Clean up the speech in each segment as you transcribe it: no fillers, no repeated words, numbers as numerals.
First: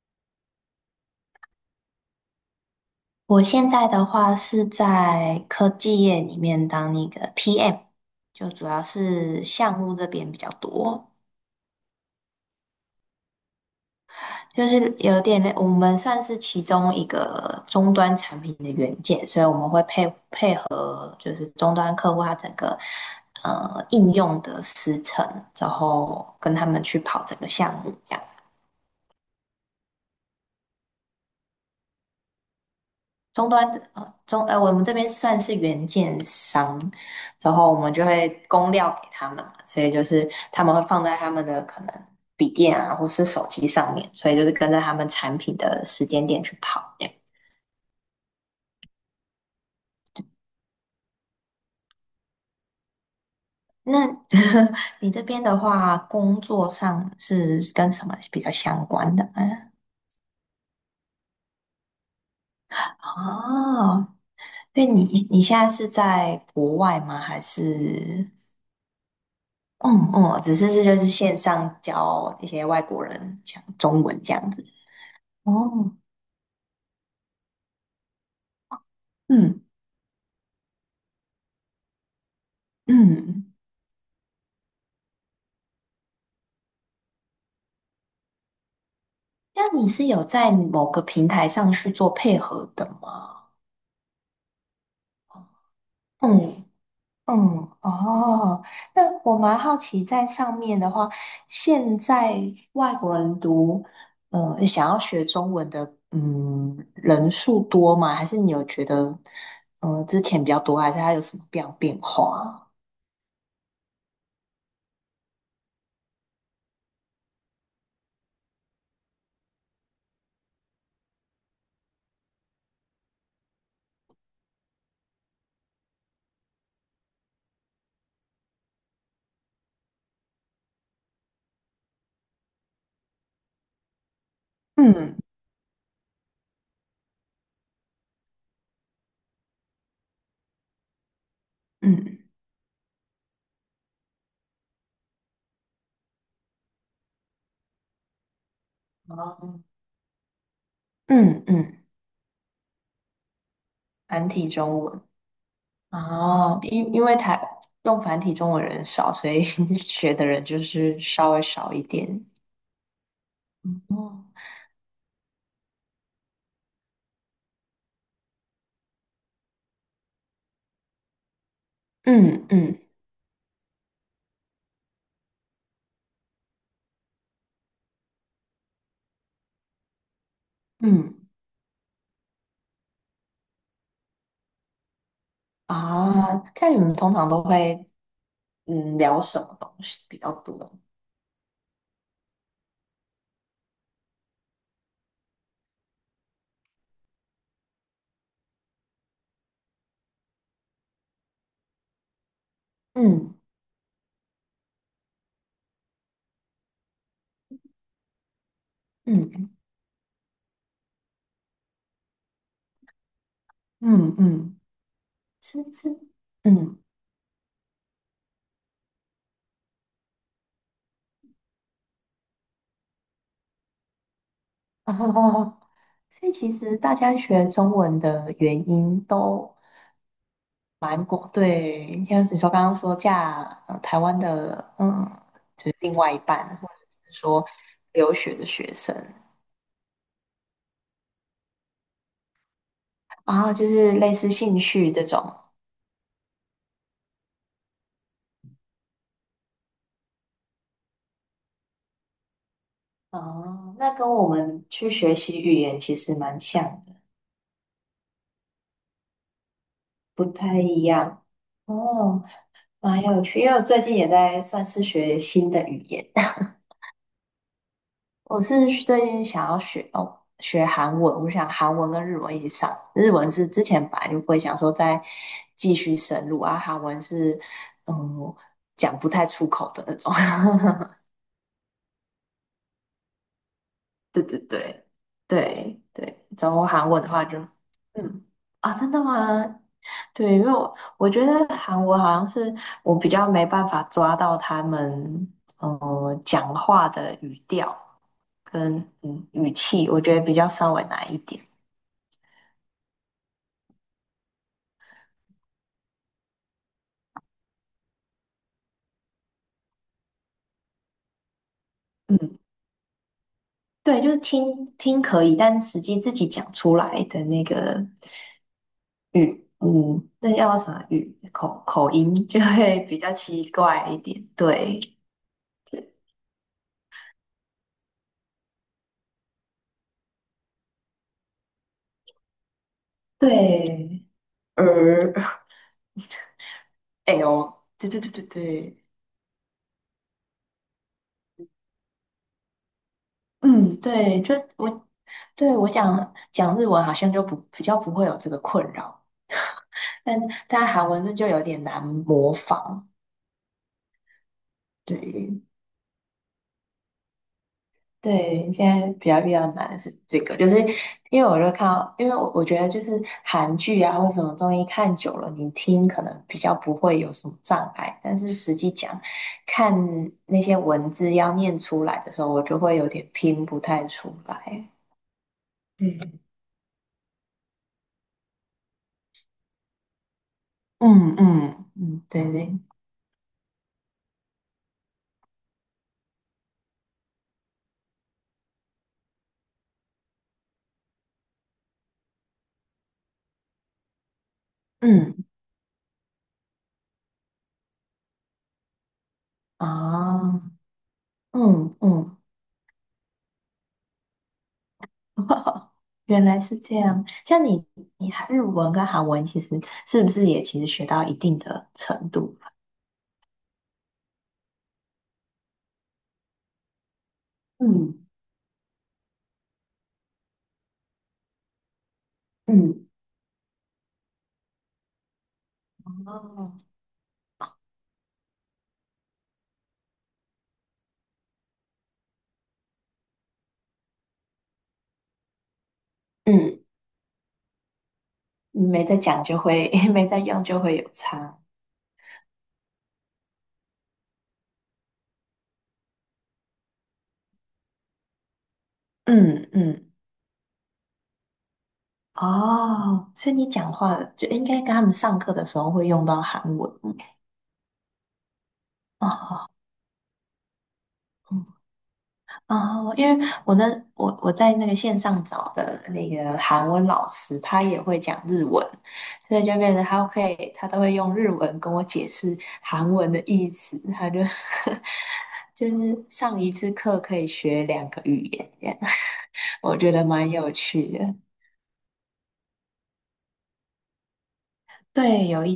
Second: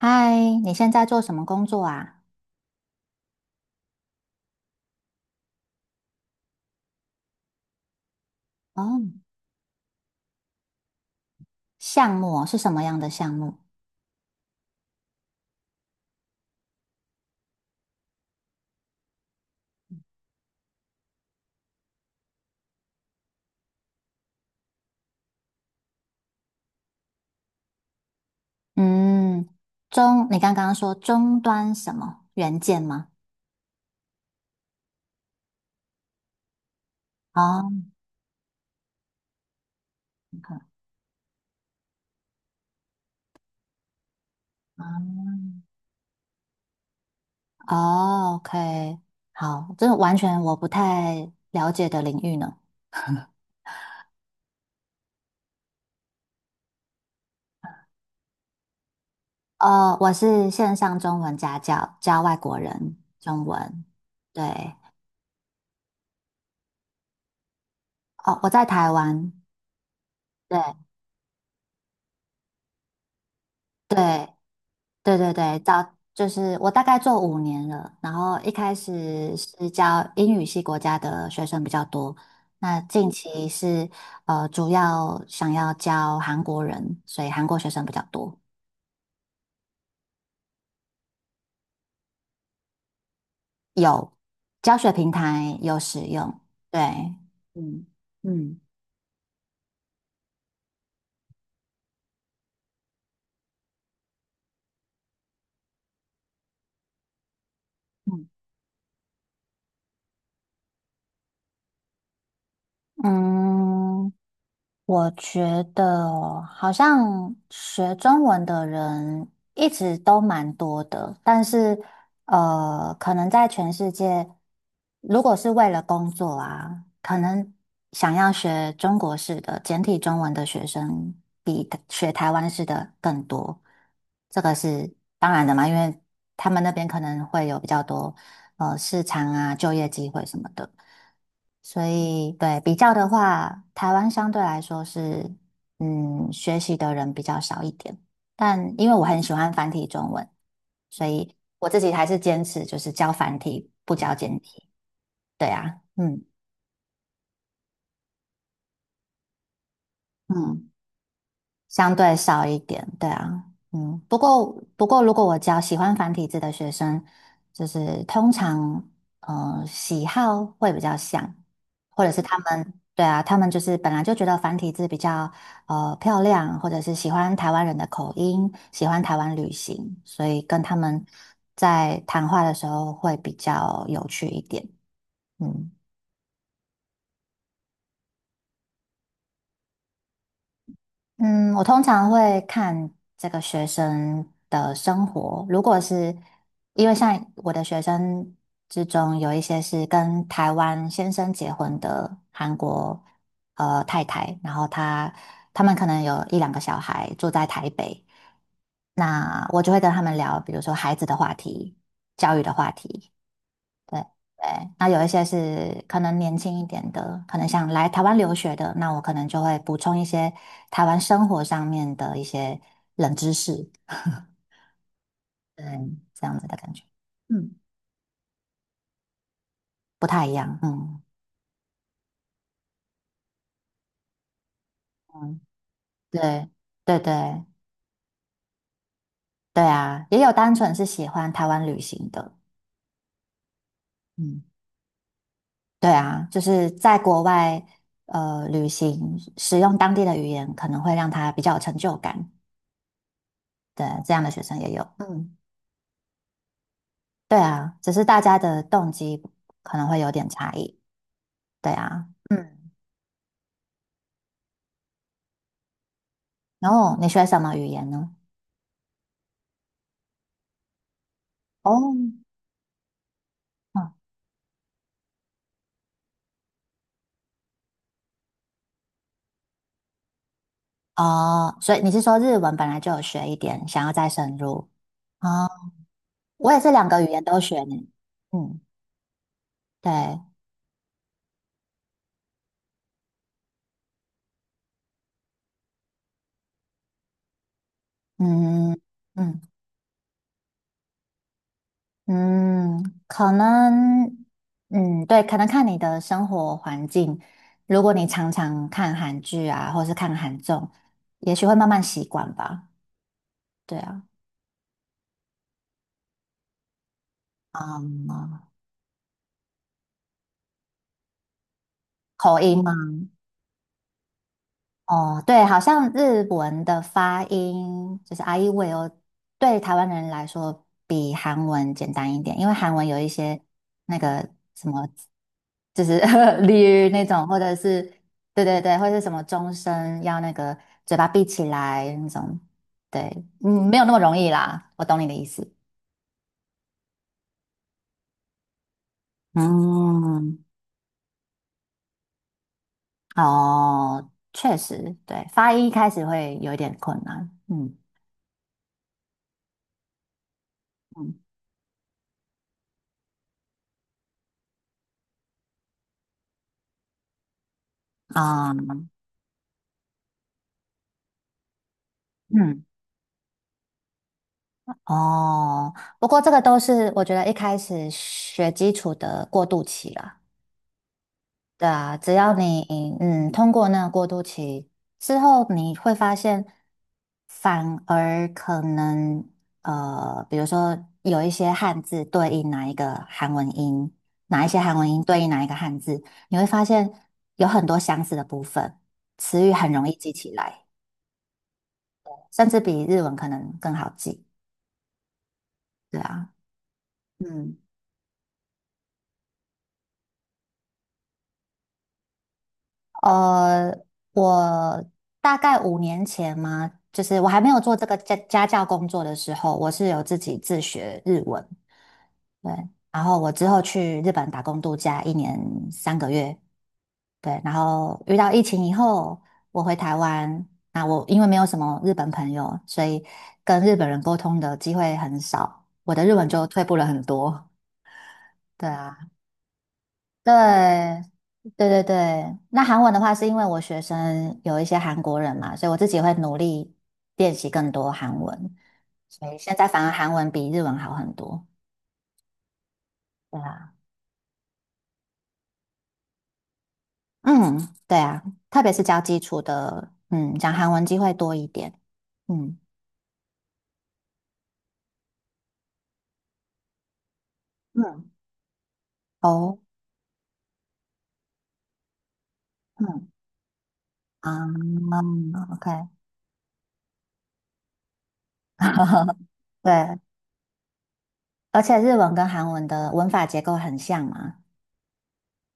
嗨，你现在做什么工作啊？我现在的话是在科技业里面当那个 PM，就主要哦，是项目这边比较多，项目哦是什么样的项目？就是有点类我们算是其中一个终端产品的元件，所以我们会配合就是终端客户他整个应用的时程，然后跟他们去跑整个项目这样。嗯，你刚刚说终端什么元件吗？终端的呃终呃，我们这边算是原件商，然后我哦，们就会供料给他们嘛，所以就是他们会放在他们的可能笔电啊，或是手机上面，所以就是跟着他们产品的时间点去跑这样。哦，OK，好，这完全我不太了解的领域呢。那 你这边的话，工作上是跟什么比较相关的哦，我是线上中文家教，教外国人中文。哦，对，那你现在是在国外吗？还是？哦，我在台湾。嗯嗯，只对是这就是线上教一些外国人讲对，中文这样子。对对对，哦，就是我大概做五年了，然后一开始嗯是教英语系国家的学生比较多，那近嗯，期是主要想要教韩国人，所以韩国学生比较多，那你是有在某个平台上去做配合的吗？有教学平台有使用，嗯对，嗯，嗯嗯哦，那我蛮好奇，在上面的话，现在外国人读，嗯，想要学中文的，嗯，人数多吗？还嗯。是你有觉得，嗯，之前比较多，还是它有什么样变化？嗯我觉得哦好像学中文的人一直都蛮多的，但是可能在全世界，如果是为了工作啊，可能想要学中国式的简体中文的学生比学台湾式的更多，这个是嗯当然的嘛，因为他们那边可能会有比较多市场啊、就业机会什么的。所嗯。以对比较的话，台湾相对来说是学习的人比较少一点，但因为我很喜欢繁体中文，所以嗯我自嗯，己还是坚持就是教繁体不教繁简体体。中文对啊，嗯。啊，因为台用繁体中文人少，所以 学的人就嗯。是稍微少一相对点。少一点，对啊，嗯，不过，如果我教喜欢繁体字的学生，就是通常，喜好会比较像，或者是他嗯们，嗯对啊，他们就是本来就觉得繁体字比较漂亮，或者是喜欢台湾人的口音，喜欢台湾旅行，所以跟他们嗯在谈话的时候会比较有趣一点，嗯。啊，看你们通常都会聊什么东西比较多？嗯，我通常会看这个学生的生活。如果是因为像我的学生之中，有一些是跟台湾先生结婚的韩国嗯太太，然后他们可能有一两个小孩住在台北，那嗯我就会跟他们聊，比如说孩子的话题、教育的话题。对嗯嗯，对，那有一些是是是，可能年轻一嗯点的，可能想来台湾留学的，那我可能就会补充一些台湾生活上面的一些冷知识，哦，嗯，这所以样子其的感实觉，大家学嗯，中文的原因都不太一样，嗯蛮广，对，像是你刚刚说嫁台湾的，嗯，嗯，就是另外一半，对或者对是说对留学的学生，对啊，也有单纯是喜欢台湾旅行的，然后就是类似嗯，兴趣这种，对啊，就是在国外旅行，使用当地的语言可能会让他比较有成就感，哦，对，那跟这样我的学生们也有，去学嗯。习语言其实蛮像的，对啊，只是大家的动机可能会有不点差太异。一样。对啊，哦，嗯，蛮有趣，因为我最近也在算是学新的语言，然后你学什么语言呢？我是最近想要学学韩文，我想韩文哦，跟日文一起上。日文是之前哦本来就不会想说再继续深入啊，韩文是嗯讲不太出口的那种。哦，所以你是说日文本来就有学一点，想要再对深对入？对哦，对对，然我也后是两韩文个的语言话就都学呢。嗯嗯，啊，真的吗？对，对，因为我觉得韩文好像是我比较没办法抓到他们讲话的语调嗯跟嗯语气，我觉得比较稍微难一点。嗯，可能，嗯，对，可能看你的生活环境，如果你常常看韩剧啊，或是看韩综，也许会慢慢习惯嗯，吧。对对，啊，就是听听可以，但实际自己讲出来的那个嗯。语，嗯，那叫啥语？口音就口音吗？会比较奇怪一点。对，哦，对，好像日文的发音就是 i e w i 对台湾人来说比韩文简单一点，因为韩文有一些那对，个儿，就是 l y 那哎种，或者呦，是对对对对对对对，对，或者是什么终身要那个嘴巴闭起来那种，对，嗯，嗯，没有那么容对，易就啦，我我，懂你的意思。对我讲日文好像就不比较不会有这个困扰，但嗯，但韩文是就有点难模仿。哦，确实，对，对，发音一开始会有一点困难，嗯对，现在比较难的是这个，就是嗯因为我就看到，因为我觉得就是韩剧啊或什么东西看久了，你听可能比较不会有什么障碍，但是啊，实际讲，看那些文字要念出来的时候，我就嗯会有点拼不太出来。哦，不嗯，过这个都是我觉得一开始学基础的过渡期啦。嗯对嗯啊，嗯，只对要对，你通过那个过渡期之后，你会发现，反而可能比如说有一些汉字对应哪一个韩文音，哪一些韩文音嗯对应哪一个汉字，你会发现有很多相似的部分，词语很容易记起啊，来，嗯嗯，甚至比日文可能更好记。对原啊，来是这样。像嗯。你，你日文跟韩文其实是不是也其实学到一定的程度？呃，我大概5年前嘛，就是我还没有做这个嗯家教工作的时候，我是有自己自学日文。对，嗯然后我之后去日本打工度假1年3个月。哦，对，然后遇到疫情以后，我回台湾。那我因为没有什么日本朋友，所以跟日本人沟通的机会很少，我的日文就嗯，退步了很多。对没在啊。讲就会，没在用就会有对，差。对对对。那韩文的话，是因为我学生有一些韩国人嘛，所以我自己会努力练习更多韩文，所以嗯现在反而嗯，韩文比日文好很多。哦，所以对你讲啊，话就应该跟他们上课的时候会用到韩文。嗯，对啊，特别是教基础哦，的，嗯，讲韩文机会多一点。嗯哦，因为我那我在那个线上找的那个韩文老师，他也会嗯，讲日文，所以就哦，变成他可以他都会用日文跟我解释韩嗯文的意思，他就 啊 嗯就，OK，是上一次课可以学两个语言这样，对，我觉得蛮有趣的。而且日文跟韩文的文法结构很像嘛。对，有一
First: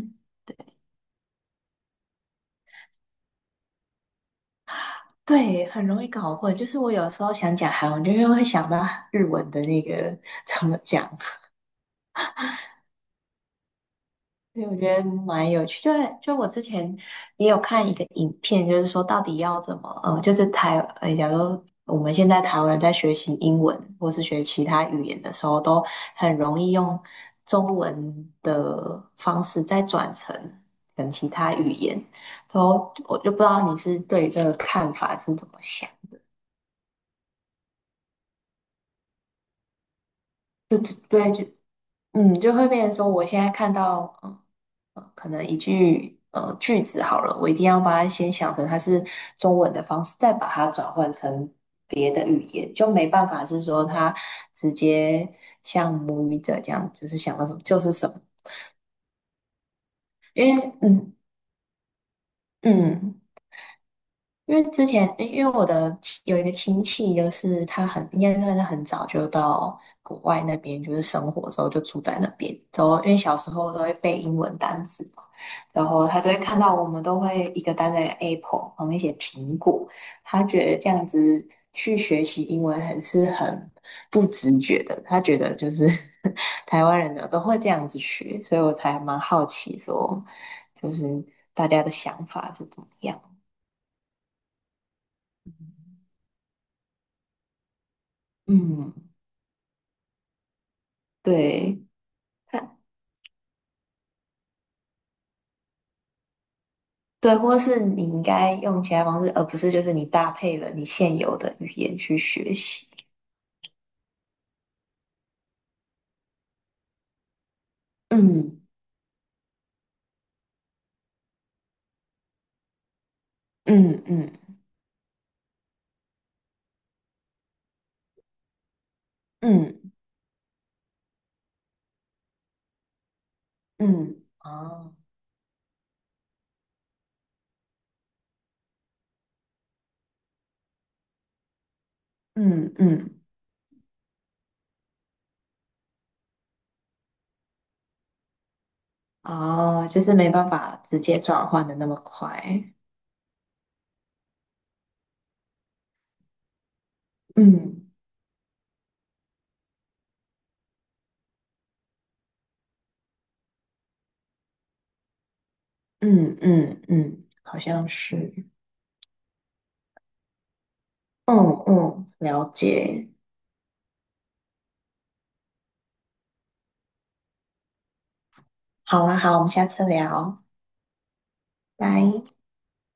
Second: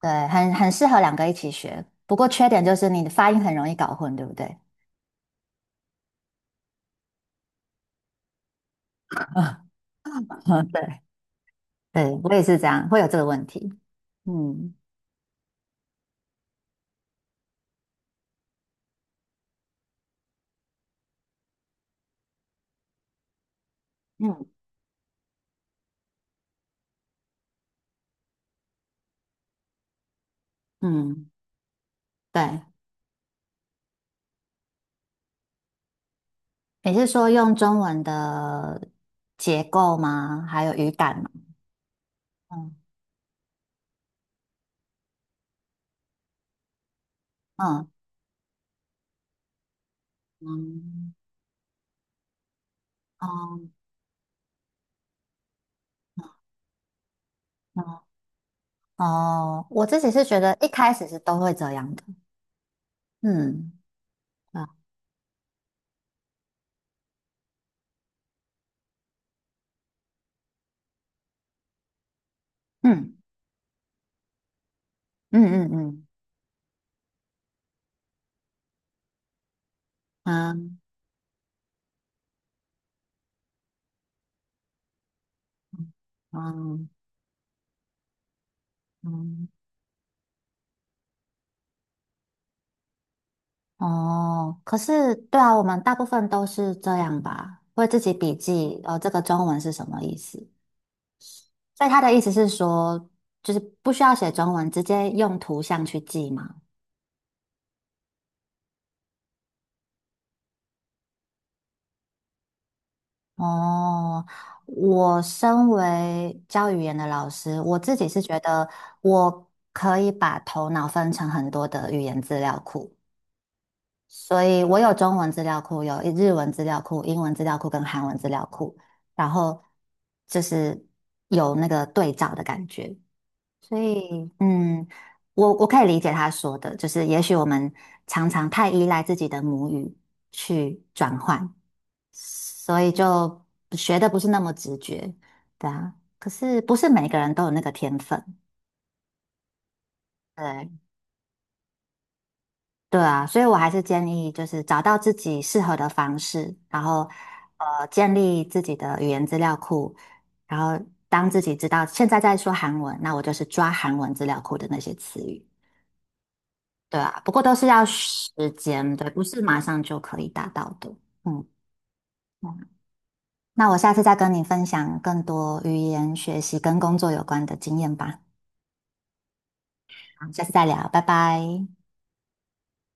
对，很适合两个一起学。不过缺点就是你的发音很容易搞混，对不对？对，很容易搞混。就是我有时候想讲韩文，就又会想到日文的 那个怎么对，讲，对，我也是这样，会有这个问题。对，嗯我觉得蛮有趣。就我之前也有看一个影片，就是说到底要怎么，呃，就是台，假如我们现在台湾人在学习英文或是学嗯其他语言的时候，都很容易用中文的方式再转成跟其嗯，他语言。然对。后我就不知道你是对于这个看法是怎么想？你是说用中文的结构吗？还有语的，感吗？对，就。嗯，就会嗯变成说，我现在看到，嗯，可能一句句子好了，我一定要嗯把它先想成它是中文的方式，再把它转换嗯成别的语言，就没办法是哦说它直接像母语者这样，就是想到什么就是哦什么，哦，我自己是觉得因一为开始是都会这样的。嗯。嗯因为啊之前，因为我的亲有一个亲戚，就是他很应该算是很早就到国外那边，就是生活的时候就住在那边。然后因嗯为小时候都会背英文单词嘛，嗯嗯然嗯后他都会看到我们都会一个单在 Apple 旁边写苹果，他觉得嗯这样子去学习英文是很不直觉的，他觉得就是 台嗯湾人呢都会这样子学，所以我才蛮好嗯。奇说，就是大家的想法是怎么样，哦，可是对啊，我们大部分都是这样吧，会自己笔记，嗯。这个中文是什么意思？对，所以他的意思是它说，就是不需要写中文，直接用图像去记嘛。对，或是你应该用其他方式，而不是就是你搭配了你现有的语言去学习。哦，我身为教语言的老师，我自己是觉嗯得我可以把头脑分成很多的语言资料库。嗯嗯所以我有中文资料库，有日文资料库、英文资料库跟韩文资料库，然后嗯就是有那个对照的感觉。所嗯，以，嗯，哦，我可以理解他说的，就是也许我们常常太依赖自己的母语去转换，嗯所以嗯就学的不是那么直觉，对啊。可是不是每个人都有那个天分，哦，就是没办法对。直接转换的那么快。对啊，所以我还是建议就是找到自己适合的方式，然后嗯建立自己的语言资料库，然后当自己知道现在在说韩文，那我就是抓韩文资料库的那些词语，嗯嗯对啊，嗯，不过都好是要像时是。间，对，不是马上就可以达到的。嗯嗯，嗯，了解。那我下次再跟你分享更多语言学习跟工作有关的经验吧。好啊，好，我们下次好，聊，下次再聊，拜拜。拜。